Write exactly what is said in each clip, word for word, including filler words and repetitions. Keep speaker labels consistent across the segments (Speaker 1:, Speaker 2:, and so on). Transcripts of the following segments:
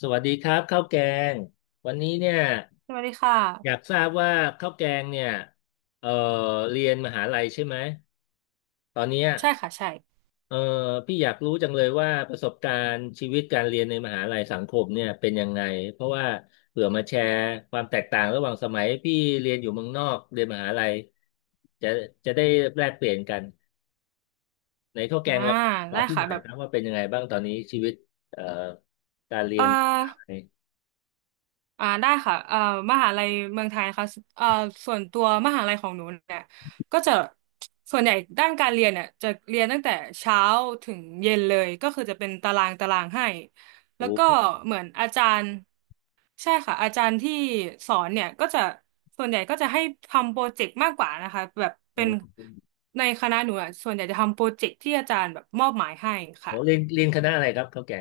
Speaker 1: สวัสดีครับข้าวแกงวันนี้เนี่ย
Speaker 2: สวัสดีค่ะ
Speaker 1: อยากทราบว่าข้าวแกงเนี่ยเอ่อเรียนมหาลัยใช่ไหมตอนเนี้ย
Speaker 2: ใช่ค่ะใช่
Speaker 1: เอ่อพี่อยากรู้จังเลยว่าประสบการณ์ชีวิตการเรียนในมหาลัยสังคมเนี่ยเป็นยังไงเพราะว่าเผื่อมาแชร์ความแตกต่างระหว่างสมัยพี่เรียนอยู่เมืองนอกเรียนมหาลัยจะจะได้แลกเปลี่ยนกันในข้าวแกง
Speaker 2: อ่า
Speaker 1: เราบอ
Speaker 2: ได้
Speaker 1: กพี่ห
Speaker 2: ค่ะ
Speaker 1: น่อย
Speaker 2: แบบ
Speaker 1: ครับว่าเป็นยังไงบ้างตอนนี้ชีวิตเอ่อการเรี
Speaker 2: เอ่
Speaker 1: ย
Speaker 2: อ
Speaker 1: นมหาลัย
Speaker 2: อ่าได้ค่ะเอ่อมหาลัยเมืองไทยนะคะเอ่อส่วนตัวมหาลัยของหนูเนี่ยก็จะส่วนใหญ่ด้านการเรียนเนี่ยจะเรียนตั้งแต่เช้าถึงเย็นเลยก็คือจะเป็นตารางตารางให้แล้ว
Speaker 1: โอ้
Speaker 2: ก็เหมือนอาจารย์ใช่ค่ะอาจารย์ที่สอนเนี่ยก็จะส่วนใหญ่ก็จะให้ทำโปรเจกต์มากกว่านะคะแบบเป็น
Speaker 1: โห
Speaker 2: ในคณะหนูอะส่วนใหญ่จะทำโปรเจกต์ที่อาจารย์แบบมอบหมายให้
Speaker 1: โอ้
Speaker 2: ค่ะ
Speaker 1: เรียนเรียนคณะอะไรครับเขาแก่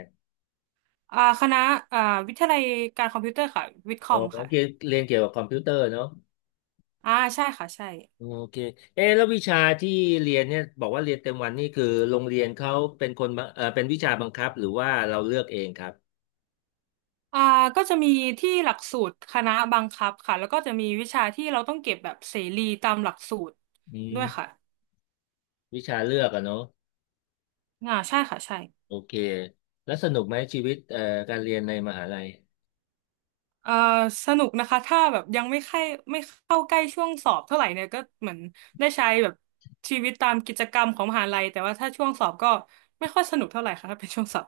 Speaker 2: อ่าคณะอ่าวิทยาลัยการคอมพิวเตอร์ค่ะวิทย์ค
Speaker 1: โอ้
Speaker 2: อม
Speaker 1: โอ
Speaker 2: ค่ะ
Speaker 1: เคเรียนเกี่ยวกับคอมพิวเตอร์เนาะ
Speaker 2: อ่าใช่ค่ะใช่
Speaker 1: โอเคเอ๊ะแล้ววิชาที่เรียนเนี่ยบอกว่าเรียนเต็มวันนี่คือโรงเรียนเขาเป็นคนบังเออเป็นวิชาบังคับหรือว่าเราเลือกเองครับ
Speaker 2: อ่าก็จะมีที่หลักสูตรคณะบังคับค่ะแล้วก็จะมีวิชาที่เราต้องเก็บแบบเสรีตามหลักสูตร
Speaker 1: อื
Speaker 2: ด้วยค่ะ
Speaker 1: มวิชาเลือกอะเนาะ
Speaker 2: อ่าใช่ค่ะใช่
Speaker 1: โอเคแล้วสนุกไหมชีวิตเอ่อการเรียนในมหาลัย
Speaker 2: เอ่อสนุกนะคะถ้าแบบยังไม่ใกล้ไม่เข้าใกล้ช่วงสอบเท่าไหร่เนี่ยก็เหมือนได้ใช้แบบชีวิตตามกิจกรรมของมหาลัยแต่ว่าถ้าช่วงสอบก็ไม่ค่อยสนุกเท่าไหร่ค่ะถ้าเป็นช่วงสอบ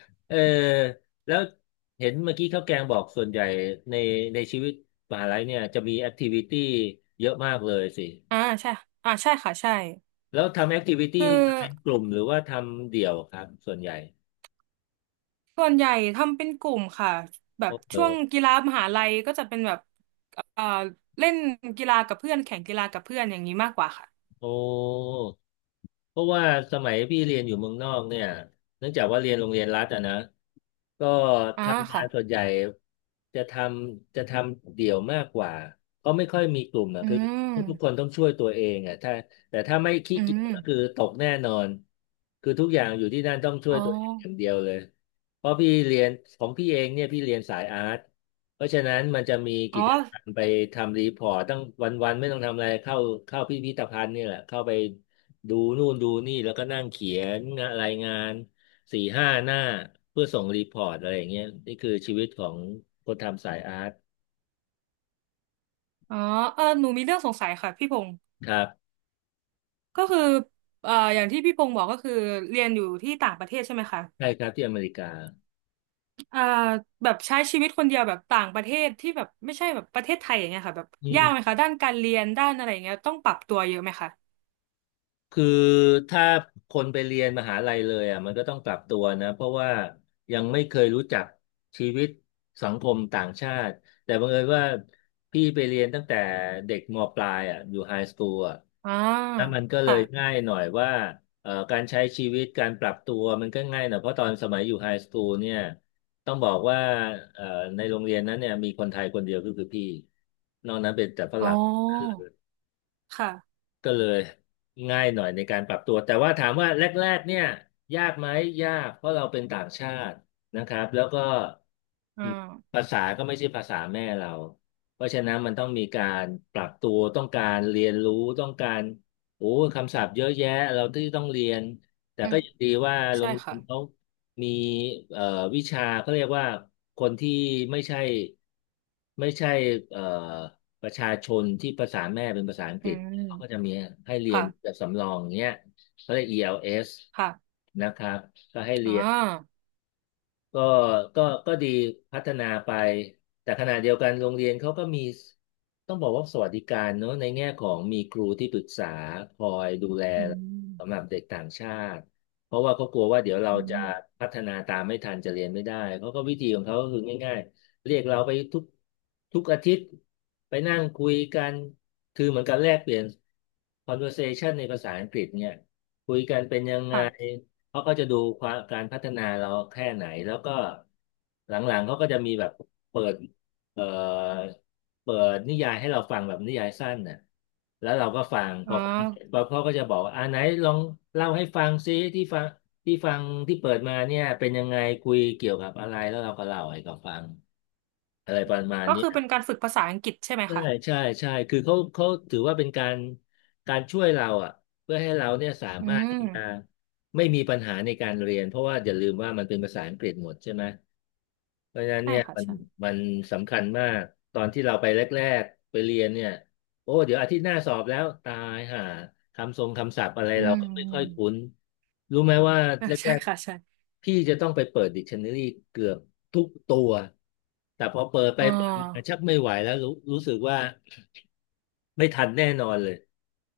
Speaker 1: เออแล้วเห็นเมื่อกี้ข้าวแกงบอกส่วนใหญ่ในในชีวิตมหาลัยเนี่ยจะมีแอคทิวิตี้เยอะมากเลยสิ
Speaker 2: อ่าใช่อ่าใช่ค่ะใช่
Speaker 1: แล้วทำแอคทิวิ
Speaker 2: คือ
Speaker 1: ตี้เป็นกลุ่มหรือว่าทำเดี่ยวครับส่วนใหญ่
Speaker 2: ส่วนใหญ่ทำเป็นกลุ่มค่ะแบ
Speaker 1: โอ้
Speaker 2: บ
Speaker 1: เออ
Speaker 2: ช่วงกีฬามหาลัยก็จะเป็นแบบเอ่อเล่นกีฬากับเพื่อนแข่งกีฬากับเพื่อนอย่างนี้มากกว่าค่ะ
Speaker 1: โอ้ เพราะว่าสมัยพี่เรียนอยู่เมืองนอกเนี่ยเนื่องจากว่าเรียนโรงเรียนรัฐอะนะก็
Speaker 2: อ่า
Speaker 1: ทำงา
Speaker 2: ค่ะ
Speaker 1: นส่วนใหญ่จะทำจะทำเดี่ยวมากกว่าก็ไม่ค่อยมีกลุ่มอะ
Speaker 2: อื
Speaker 1: คือทุกค
Speaker 2: ม
Speaker 1: นต้องช่วยตัวเองอะถ้าแต่ถ้าไม่ขี้
Speaker 2: อื
Speaker 1: เกียจ
Speaker 2: ม
Speaker 1: ก็คือตกแน่นอนคือทุกอย่างอยู่ที่นั่นต้องช่ว
Speaker 2: อ๋
Speaker 1: ย
Speaker 2: อ
Speaker 1: ตัวเองอย่างเดียวเลยเพราะพี่เรียนของพี่เองเนี่ยพี่เรียนสายอาร์ตเพราะฉะนั้นมันจะมี
Speaker 2: อ๋
Speaker 1: กิ
Speaker 2: อ
Speaker 1: จกรรมไปทำรีพอร์ตตั้งวันๆไม่ต้องทำอะไรเข้าเข้าพิพิธภัณฑ์นี่แหละเข้าไป ดูนู่นดูนี่แล้วก็นั่งเขียนรายงานสี่ห้าหน้าเพื่อส่งรีพอร์ตอะไรอย่างเงี้ยนี่คือชีวิตของคนทำสายอาร์ต
Speaker 2: อ๋อเออหนูมีเรื่องสงสัยค่ะพี่พงศ์
Speaker 1: ครับ
Speaker 2: ก็คือเอ่ออย่างที่พี่พงศ์บอกก็คือเรียนอยู่ที่ต่างประเทศใช่ไหมคะ
Speaker 1: ใช่ครับที่อเมริกา
Speaker 2: เอ่อแบบใช้ชีวิตคนเดียวแบบต่างประเทศที่แบบไม่ใช่แบบประเทศไทยอย่างเงี้ยค่ะแบบ
Speaker 1: อื
Speaker 2: ยาก
Speaker 1: ม
Speaker 2: ไหมคะด้านการเรียนด้านอะไรอย่างเงี้ยต้องปรับตัวเยอะไหมคะ
Speaker 1: คือถ้าคนไปเรียนมหาลัยเลยอ่ะมันก็ต้องปรับตัวนะเพราะว่ายังไม่เคยรู้จักชีวิตสังคมต่างชาติแต่บังเอิญว่าพี่ไปเรียนตั้งแต่เด็กมปลายอ่ะอยู่ไฮสคูลอ่ะ
Speaker 2: อ่า
Speaker 1: แล้วมันก็เล
Speaker 2: ค่ะ
Speaker 1: ยง่ายหน่อยว่าเอ่อการใช้ชีวิตการปรับตัวมันก็ง่ายหน่อยเพราะตอนสมัยอยู่ไฮสคูลเนี่ยต้องบอกว่าเอ่อในโรงเรียนนั้นเนี่ยมีคนไทยคนเดียวก็คือพี่นอกนั้นเป็นแต่ฝ
Speaker 2: อ๋อ
Speaker 1: รั่ง
Speaker 2: ค่ะ
Speaker 1: ก็เลยง่ายหน่อยในการปรับตัวแต่ว่าถามว่าแรกๆเนี่ยยากไหมยากเพราะเราเป็นต่างชาตินะครับแล้วก็
Speaker 2: อ่า
Speaker 1: ภาษาก็ไม่ใช่ภาษาแม่เราเพราะฉะนั้นมันต้องมีการปรับตัวต้องการเรียนรู้ต้องการโอ้คำศัพท์เยอะแยะเราที่ต้องเรียนแต่
Speaker 2: อื
Speaker 1: ก็
Speaker 2: ม
Speaker 1: ยังดีว่าโร
Speaker 2: ใช่
Speaker 1: งเรีย
Speaker 2: ค่ะ
Speaker 1: นเขามีเอ่อวิชาเขาเรียกว่าคนที่ไม่ใช่ไม่ใช่เอ่อประชาชนที่ภาษาแม่เป็นภาษาอังก
Speaker 2: อื
Speaker 1: ฤษ เขาก็จะ
Speaker 2: ม
Speaker 1: มีให้เรียนแบ
Speaker 2: ค่ะ
Speaker 1: บสำรองเนี้ยเขาเรียก อี แอล เอส
Speaker 2: ค่ะ
Speaker 1: นะครับก็ให้เรี
Speaker 2: อ่
Speaker 1: ยน
Speaker 2: า
Speaker 1: ก็ก็ก็ดีพัฒนาไป แต่ขณะเดียวกันโรงเรียนเขาก็มี ต้องบอกว่าสวัสดิการเนอะในแง่ของมีครูที่ปรึกษาคอยดูแล
Speaker 2: อืม
Speaker 1: สำหรับเด็กต่างชาติ เพราะว่าเขากลัวว่าเดี๋ยวเรา
Speaker 2: อื
Speaker 1: จะ
Speaker 2: ม
Speaker 1: พัฒนาตามไม่ทันจะเรียนไม่ได้เขาก็วิธีของเขาก็คือง่ายๆ เรียกเราไปทุกทุกอาทิตย์ไปนั่งคุยกัน คือเหมือนกันแลกเปลี่ยน conversation ในภาษาอังกฤษเนี่ยคุยกันเป็นยังไง
Speaker 2: ค่ะ
Speaker 1: เขาก็จะดูความการพัฒนาเราแค่ไหนแล้วก็หลังๆเขาก็จะมีแบบเปิดเอ่อเปิดนิยายให้เราฟังแบบนิยายสั้นน่ะแล้วเราก็ฟังพ
Speaker 2: อ่
Speaker 1: อฟังพ
Speaker 2: า
Speaker 1: อเขาก็จะบอกว่าอ่าไหนลองเล่าให้ฟังซิที่ฟังที่ฟังที่เปิดมาเนี่ยเป็นยังไงคุยเกี่ยวกับอะไรแล้วเราก็เล่าให้เขาฟังอะไรประมาณ
Speaker 2: ก็
Speaker 1: นี้
Speaker 2: คือเป็นการฝึกภาษาอังกฤษใช่ไหม
Speaker 1: ใช่
Speaker 2: คะ
Speaker 1: ใช่ใช่คือเขาเขาถือว่าเป็นการการช่วยเราอ่ะเพื่อให้เราเนี่ยสาม
Speaker 2: อื
Speaker 1: มารถ
Speaker 2: ม
Speaker 1: ที่จะไม่มีปัญหาในการเรียนเพราะว่าอย่าลืมว่ามันเป็นภาษาอังกฤษหมดใช่ไหมเพราะฉะนั้น
Speaker 2: ใช่
Speaker 1: เนี่ย
Speaker 2: ค่ะ
Speaker 1: มัน
Speaker 2: ใช่
Speaker 1: มันสำคัญมากตอนที่เราไปแรกๆไปเรียนเนี่ย โอ้ เดี๋ยวอาทิตย์หน้าสอบแล้วตายห่าคำทรงคำศัพท์อะไร
Speaker 2: อื
Speaker 1: เราก็ไม่ค่อยคุ้
Speaker 2: ม
Speaker 1: นรู้ไหมว่า
Speaker 2: อ่า
Speaker 1: แร
Speaker 2: ใช่
Speaker 1: ก
Speaker 2: ค่ะใช่
Speaker 1: ๆพี่จะต้องไปเปิดดิกชันนารีเกือบทุกตัวแต่พอเปิดไป
Speaker 2: อ่
Speaker 1: เปิดมา
Speaker 2: า
Speaker 1: ชักไม่ไหวแล้วรู้รู้สึกว่าไม่ทันแน่นอนเลย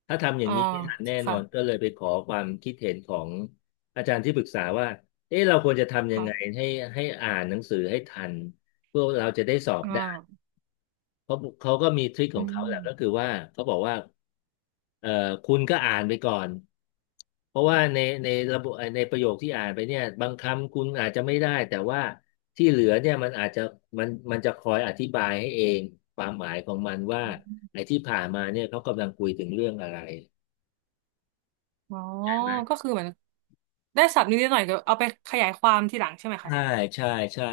Speaker 1: ถ้าทำอย่าง
Speaker 2: อ่า
Speaker 1: นี้ไม่ทันแน่นอ
Speaker 2: ค่ะ
Speaker 1: นก็เลยไปขอความคิดเห็นของอาจารย์ที่ปรึกษาว่าเอ๊ะเราควรจะทำยัง
Speaker 2: ค่ะ
Speaker 1: ไงให้ให้อ่านหนังสือให้ทันพวกเราจะได้สอบ
Speaker 2: อ่
Speaker 1: ได้
Speaker 2: า
Speaker 1: เขาเขาก็มีทริคข
Speaker 2: อื
Speaker 1: องเขาแห
Speaker 2: ม
Speaker 1: ละก็คือว่าเขาบอกว่าเอ่อคุณก็อ่านไปก่อนเพราะว่าในในระบบในประโยคที่อ่านไปเนี่ยบางคำคุณอาจจะไม่ได้แต่ว่าที่เหลือเนี่ยมันอาจจะมันมันจะคอยอธิบายให้เองความหมายของมันว่าไอ้ที่ผ่านมาเนี่ยเขากำลังคุยถึงเรื่องอะไร
Speaker 2: อ๋อก็คือเหมือนได้ศัพท์นิดๆหน่อยๆเดี๋ยวเอาไปขยายความทีหลังใช่ไหมคะ
Speaker 1: ใช่ใช่ใช่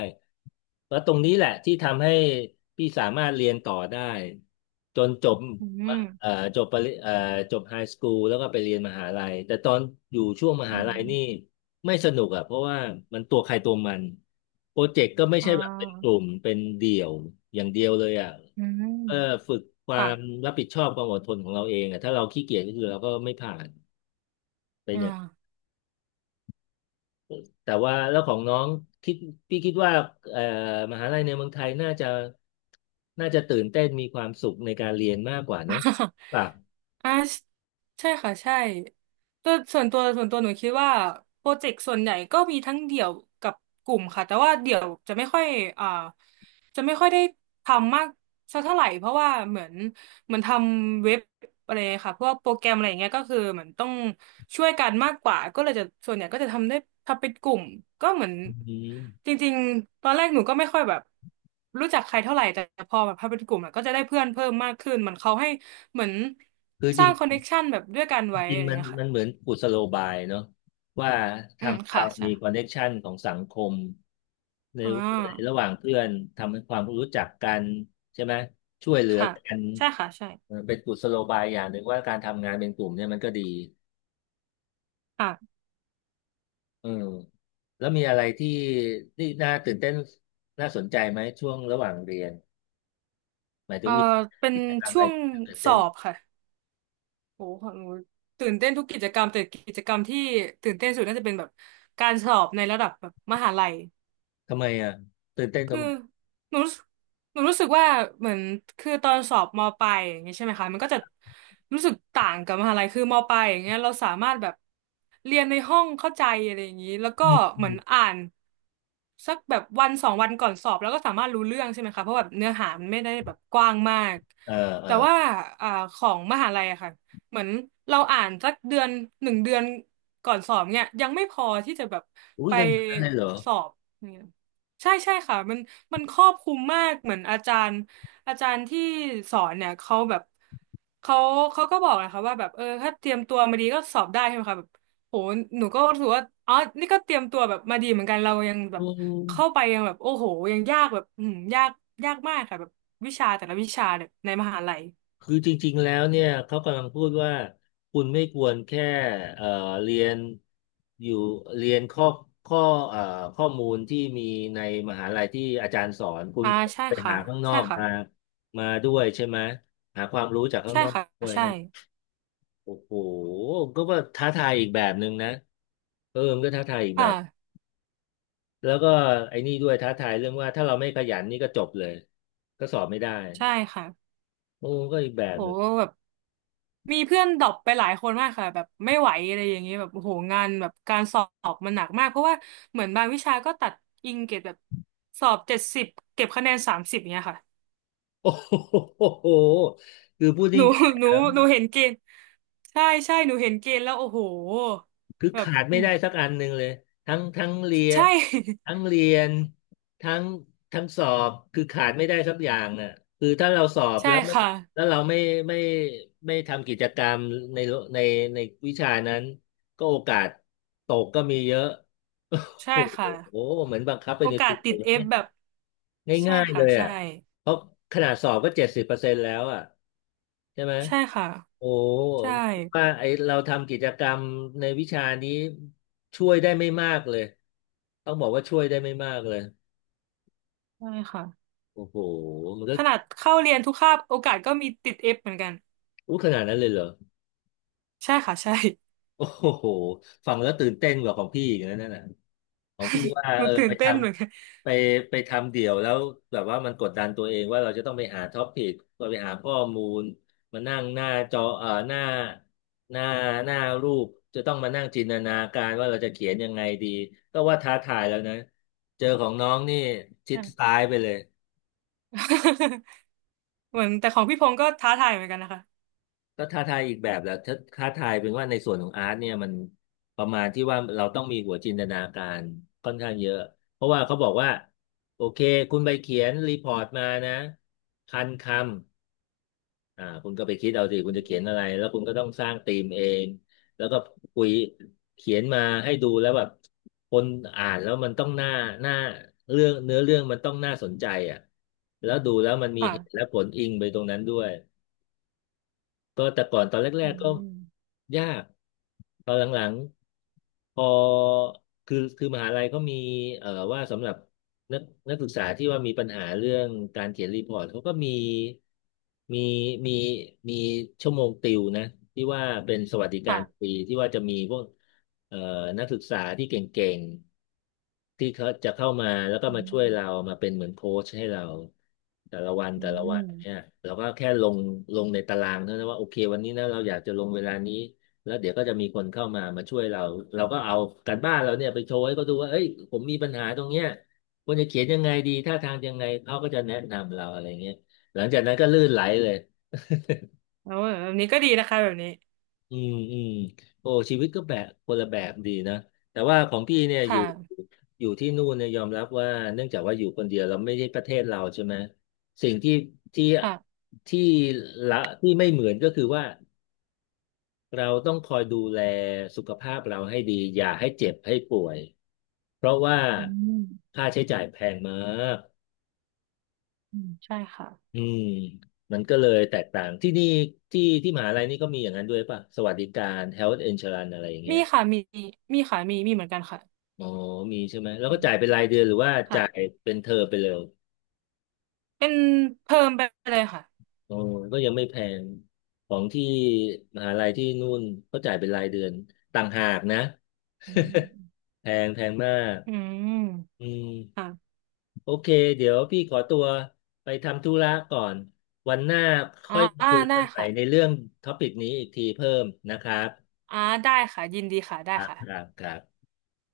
Speaker 1: แล้วตรงนี้แหละที่ทำให้พี่สามารถเรียนต่อได้จนจบ
Speaker 2: อื
Speaker 1: มะเอ่อ
Speaker 2: ม
Speaker 1: จบปริเอ่อจบไฮสคูลแล้วก็ไปเรียนมหาลัยแต่ตอนอยู่ช่วงม
Speaker 2: อื
Speaker 1: หาลัยนี่
Speaker 2: ม
Speaker 1: ไม่สนุกอ่ะเพราะว่ามันตัวใครตัวมันโปรเจกต์ก็ไม่
Speaker 2: อ่
Speaker 1: ใช่แบบเป็นกลุ่
Speaker 2: า
Speaker 1: มเป็นเดี่ยวอย่างเดียวเลยอ่ะ
Speaker 2: อื
Speaker 1: เออ
Speaker 2: ม
Speaker 1: ฝึกความ
Speaker 2: ค่ะ
Speaker 1: รับผิดชอบความอดทนของเราเองอ่ะถ้าเราขี้เกียจก็คือเราก็ไม่ผ่าน
Speaker 2: อ่า
Speaker 1: แต่ว่าแล้วของน้องคิดพี่คิดว่าเอ่อมหาลัยในเมืองไทยน่าจะน่าจะตื่นเต้นมีความสุขในการเรียนมากกว่าเนอะ ป่ะ
Speaker 2: อ่าใช่ค่ะใช่แต่ส่วนตัวส่วนตัวหนูคิดว่าโปรเจกต์ส่วนใหญ่ก็มีทั้งเดี่ยวกับกลุ่มค่ะแต่ว่าเดี่ยวจะไม่ค่อยอ่าจะไม่ค่อยได้ทำมากสักเท่าไหร่เพราะว่าเหมือนเหมือนทำเว็บอะไรค่ะพวกโปรแกรมอะไรอย่างเงี้ยก็คือเหมือนต้องช่วยกันมากกว่าก็เลยจะส่วนใหญ่ก็จะทำได้ทำเป็นกลุ่มก็เหมือน
Speaker 1: อืม
Speaker 2: จริงๆตอนแรกหนูก็ไม่ค่อยแบบรู้จักใครเท่าไหร่แต่พอแบบพอเป็นกลุ่มอะก็จะได้เพื่อนเพิ่มมากขึ้นมันเขาให้ เหมือน
Speaker 1: คือ
Speaker 2: ส
Speaker 1: จริ
Speaker 2: ร้า
Speaker 1: ง
Speaker 2: งคอนเนคชันแบบด้วยกันไว้
Speaker 1: จริ
Speaker 2: อะ
Speaker 1: ง
Speaker 2: ไร
Speaker 1: มัน
Speaker 2: เงี้ยค่ะ
Speaker 1: มันเหมือนกุศโลบายเนอะว่า
Speaker 2: อืม
Speaker 1: ทำให้
Speaker 2: ค่ะ
Speaker 1: เรา
Speaker 2: ใช่
Speaker 1: มีคอนเน t ชันของสังคมใน
Speaker 2: อ่
Speaker 1: ในระห
Speaker 2: า
Speaker 1: ว่างเพื่อนทำให้ความรู้จักกันใช่ไหมช่วยเหลือ
Speaker 2: ค่ะ
Speaker 1: กัน
Speaker 2: ใช่ค่ะใช่
Speaker 1: เออเป็นกุศโลบายอย่างหนึ่งว่าการทำงานเป็นกลุ่มเนี่ยมันก็ดี
Speaker 2: ค่ะ
Speaker 1: เออแล้วมีอะไรที่ที่น่าตื่นเต้นน่าสนใจไหมช่วงระหว่างเรียนหมายถึ
Speaker 2: เอ่อ
Speaker 1: งมี
Speaker 2: เป็น
Speaker 1: กิจกรรมอะ
Speaker 2: ช่
Speaker 1: ไร
Speaker 2: วง
Speaker 1: ที่น่าตื่น
Speaker 2: ส
Speaker 1: เต้
Speaker 2: อ
Speaker 1: น
Speaker 2: บค่ะโหของหนูตื่นเต้นทุกกิจกรรม แต่กิจกรรมที่ตื่นเต้นสุดน่าจะเป็นแบบการสอบในระดับแบบมหาลัย
Speaker 1: ทำไมอ่ะตื่นเต้นตร
Speaker 2: คือ
Speaker 1: งไหน
Speaker 2: หนูรู้สึกหนูรู้สึกว่าเหมือนคือตอนสอบมปลายอย่างเงี้ยใช่ไหมคะมันก็จะรู้สึกต่างกับมหาลัยคือมปลายอย่างเงี้ยเราสามารถแบบเรียนในห้องเข้าใจอะไรอย่างงี้แล้วก็
Speaker 1: อืมอื
Speaker 2: เหมือน
Speaker 1: ม
Speaker 2: อ่านสักแบบวันสองวันก่อนสอบแล้วก็สามารถรู้เรื่องใช่ไหมคะเพราะแบบเนื้อหามันไม่ได้แบบกว้างมาก
Speaker 1: เออเออ
Speaker 2: แต่ว่าอ่าของมหาลัยอะค่ะเหมือนเราอ่านสักเดือนหนึ่งเดือนก่อนสอบเนี่ยยังไม่พอที่จะแบบ
Speaker 1: อุ้ย
Speaker 2: ไป
Speaker 1: กันขนาดนั้นเลยเหรอ
Speaker 2: สอบ ใช่ใช่ค่ะมันมันครอบคลุมมากเหมือนอาจารย์อาจารย์ที่สอนเนี่ยเขาแบบเขาเขาก็บอกนะคะว่าแบบเออถ้าเตรียมตัวมาดีก็สอบได้ใช่ไหมคะแบบโหหนูก็รู้สึกว่าอ๋อนี่ก็เตรียมตัวแบบมาดีเหมือนกันเรายังแบ
Speaker 1: อื
Speaker 2: บเข้า
Speaker 1: ม
Speaker 2: ไปยังแบบโอ้โหยังยากแบบอืมยากยากมากค่ะแบบวิชาแต่ละวิชาเนี่ยในมหาลัย
Speaker 1: คือจริงๆ แล้วเนี่ยเขากำลังพูดว่าคุณไม่ควรแค่เอ่อเรียนอยู่เรียนข้อข้อเอ่อข้อมูลที่มีในมหาลัยที่อาจารย์สอนคุณ
Speaker 2: อ่าใช่
Speaker 1: ไป
Speaker 2: ค่ะ
Speaker 1: หาข้างนอ
Speaker 2: ใช่
Speaker 1: ก
Speaker 2: ค่ะ
Speaker 1: มามาด้วยใช่ไหมหาความรู้จากข้าง
Speaker 2: ใช่
Speaker 1: นอก
Speaker 2: ค่ะ
Speaker 1: ด้วย
Speaker 2: ใช่
Speaker 1: ใช่ไหมโอ้โหก็ว่าท้าทายอีกแบบหนึ่งนะเออมันก็ท้าทายอีก
Speaker 2: อ
Speaker 1: แบบ
Speaker 2: ่า
Speaker 1: แล้วก็ไอ้นี่ด้วยท้าทายเรื่องว่าถ้าเราไม่ขยันนี่ก็จบเลยก็สอบไม่ได้
Speaker 2: ใช่ค่ะ
Speaker 1: โอ้ก็อีกแบ
Speaker 2: โ
Speaker 1: บ
Speaker 2: ห มีเพื่อนดรอปไปหลายคนมากค่ะแบบไม่ไหวอะไรอย่างเงี้ยแบบโอ้โหงานแบบการสอบมันหนักมากเพราะว่าเหมือนบางวิชาก็ตัดอิงเกรดแบบสอบเจ็ดสิบเก็บคะแนนสามสิบเนี้ยค่ะ
Speaker 1: โอ้โหคือพูด ง
Speaker 2: หนู
Speaker 1: ่าย
Speaker 2: ห
Speaker 1: ๆ
Speaker 2: นูห
Speaker 1: อะ
Speaker 2: นูเห็นเกณฑ์ใช่ใช่หนูเห็นเกณฑ์แล้วโอ้โห
Speaker 1: คือ
Speaker 2: แบบ
Speaker 1: ขาดไม่
Speaker 2: อืม
Speaker 1: ได้สักอันหนึ่งเลยทั้งทั้งเรียน
Speaker 2: ใช่
Speaker 1: ทั้งเรียนทั้งทั้งสอบคือขาดไม่ได้สักอย่างอ่ะคือถ้าเราสอบ
Speaker 2: ใช่
Speaker 1: แล้วไม่
Speaker 2: ค่ะ
Speaker 1: แล้วเราไม่ไม่ไม่ทำกิจกรรมในในในวิชานั้นก็โอกาสตกก็มีเยอะ
Speaker 2: ใช่
Speaker 1: โอ้
Speaker 2: ค่ะ
Speaker 1: โหเหมือนบังคับไป
Speaker 2: โอ
Speaker 1: ใน
Speaker 2: กา
Speaker 1: ตั
Speaker 2: ส
Speaker 1: วเล
Speaker 2: ติด
Speaker 1: ย
Speaker 2: เอฟ
Speaker 1: เนี่ย
Speaker 2: แบบใช่
Speaker 1: ง่ายๆเล
Speaker 2: ค่ะ
Speaker 1: ย
Speaker 2: ใช่
Speaker 1: อ่ะเพราะขนาดสอบก็เจ็ดสิบเปอร์เซ็นต์แล้วอ่ะใช่ไหม
Speaker 2: ใช่ค่ะ
Speaker 1: โอ้
Speaker 2: ใช่
Speaker 1: ว่าไอเราทำกิจกรรมในวิชานี้ช่วยได้ไม่มากเลยต้องบอกว่าช่วยได้ไม่มากเลย
Speaker 2: ใช่ค่ะ
Speaker 1: โอ้โหมันก็
Speaker 2: ขนาดเข้าเรียนทุกคาบโอกาสก็มีติดเอฟเหมือนกัน
Speaker 1: อู้ขนาดนั้นเลยเหรอ
Speaker 2: ใช่ค่ะใช่
Speaker 1: โอ้โหฟังแล้วตื่นเต้นกว่าของพี่อีกนะนั่นน่ะ ของพี่ว่า
Speaker 2: หนู
Speaker 1: เออ
Speaker 2: ตื่
Speaker 1: ไป
Speaker 2: น
Speaker 1: ท
Speaker 2: เต้นเหมือนกัน
Speaker 1: ำไปไปทำเดี่ยวแล้วแบบว่ามันกดดันตัวเองว่าเราจะต้องไปหาท็อปิกเราไปหาข้อมูลมานั่งหน้าจอเอ่อหน้าหน้าหน้ารูปจะต้องมานั่งจินตนาการว่าเราจะเขียนยังไงดีก็ว่าท้าทายแล้วนะเจอของน้องนี่ชิ
Speaker 2: อ
Speaker 1: ด
Speaker 2: ม
Speaker 1: ซ้ายไปเลย
Speaker 2: เหมือนแต่ของพี่พงศ์ก็ท้าทายเหมือนกันนะคะ
Speaker 1: ก็ท้าทายอีกแบบแหละถ้าท้าทายเป็นว่าในส่วนของอาร์ตเนี่ยมันประมาณที่ว่าเราต้องมีหัวจินตนาการค่อนข้างเยอะเพราะว่าเขาบอกว่าโอเคคุณไปเขียนรีพอร์ตมานะพันคำอ่าคุณก็ไปคิดเอาสิคุณจะเขียนอะไรแล้วคุณก็ต้องสร้างธีมเองแล้วก็คุยเขียนมาให้ดูแล้วแบบคนอ่านแล้วมันต้องน่าน่าเรื่องเนื้อเรื่องมันต้องน่าสนใจอ่ะแล้วดูแล้วมันมีเหตุ
Speaker 2: ค่ะ
Speaker 1: และผลอิงไปตรงนั้นด้วย ก็แต่ก่อนตอนแร
Speaker 2: อื
Speaker 1: กๆก็
Speaker 2: ม
Speaker 1: ยากตอนหลังๆพอคือคือมหาลัยก็มีเอ่อว่าสำหรับนักนักศึกษาที่ว่ามีปัญหาเรื่องการเขียนรีพอร์ตเขาก็มีมีมีมีชั่วโมงติวนะที่ว่าเป็นสวัสดิกา
Speaker 2: ค่ะ
Speaker 1: รฟรีที่ว่าจะมีพวก เอ่อนักศึกษาที่เก่งๆที่เขาจะเข้ามาแล้วก็
Speaker 2: อื
Speaker 1: มาช่วยเรา
Speaker 2: ม
Speaker 1: มาเป็นเหมือนโค้ชให้เราแต่ละวัน
Speaker 2: อื
Speaker 1: แต่ละวัน
Speaker 2: ม
Speaker 1: เนี่ยเราก็แค่ลงลงในตารางเท่านั้นว่าโอเควันนี้นะเราอยากจะลงเวลานี้แล้วเดี๋ยวก็จะมีคนเข้ามามาช่วยเราเราก็เอาการบ้านเราเนี่ยไปโชว์ให้เขาดูว่าเอ้ยผมมีปัญหาตรงเนี้ยควรจะเขียนยังไงดีท่าทางยังไงเขาก็จะแนะนำเราอะไรเงี้ยหลังจากนั้นก็ลื่นไหลเลย
Speaker 2: เแบบนี้ก็ดีนะคะแบบนี้
Speaker 1: อืมอืมโอ้ชีวิตก็แบบคนละแบบดีนะแต่ว่าของพี่เนี่ย
Speaker 2: ค
Speaker 1: อยู่
Speaker 2: ่ะ
Speaker 1: อยู่ที่นู่นเนี่ยยอมรับว่าเนื่องจากว่าอยู่คนเดียวเราไม่ใช่ประเทศเราใช่ไหมสิ่งที่ที่
Speaker 2: ค่ะ
Speaker 1: ที่ละที่ไม่เหมือนก็คือว่าเราต้องคอยดูแลสุขภาพเราให้ดีอย่าให้เจ็บให้ป่วยเพราะว่า
Speaker 2: อืม
Speaker 1: ค่าใช้จ่ายแพงมาก
Speaker 2: อืมใช่ค่ะ
Speaker 1: อืมมันก็เลยแตกต่างที่นี่ที่ที่มหาลัยนี่ก็มีอย่างนั้นด้วยป่ะสวัสดิการ เฮลท์ อินชัวรันส์ อะไรอย่างเงี้
Speaker 2: มี
Speaker 1: ย
Speaker 2: ค่ะมีมีค่ะมีมีเหมือนกันค่ะ
Speaker 1: อ๋อมีใช่ไหม แล้ว
Speaker 2: อื
Speaker 1: ก็จ่ายเป็น
Speaker 2: ม
Speaker 1: รายเดือนหรือว่าจ่าย
Speaker 2: ค่ะ
Speaker 1: เป็นเทอมไปเลย
Speaker 2: เป็นเพิ่มไปเลยค่ะ
Speaker 1: อ๋อก็ยังไม่แพงของที่มหาลัยที่นู่นเขาจ่ายเป็นรายเดือนต่างหากนะ
Speaker 2: อืม
Speaker 1: แพงแพงมาก
Speaker 2: อืม
Speaker 1: อืม
Speaker 2: ค่ะ
Speaker 1: โอเค เดี๋ยวพี่ขอตัวไปทำธุระก่อนวันหน้า
Speaker 2: อ่า
Speaker 1: ค่อยมา
Speaker 2: อ่า
Speaker 1: คุย
Speaker 2: ได้
Speaker 1: กันใหม่ใน
Speaker 2: ค่ะ
Speaker 1: เรื่องท็อปิกนี้อีกทีเพิ่มนะครับ
Speaker 2: อ่าได้ค่ะ ยินดีค่ะ ได้
Speaker 1: ครับ
Speaker 2: ค่ะ
Speaker 1: ครับครับ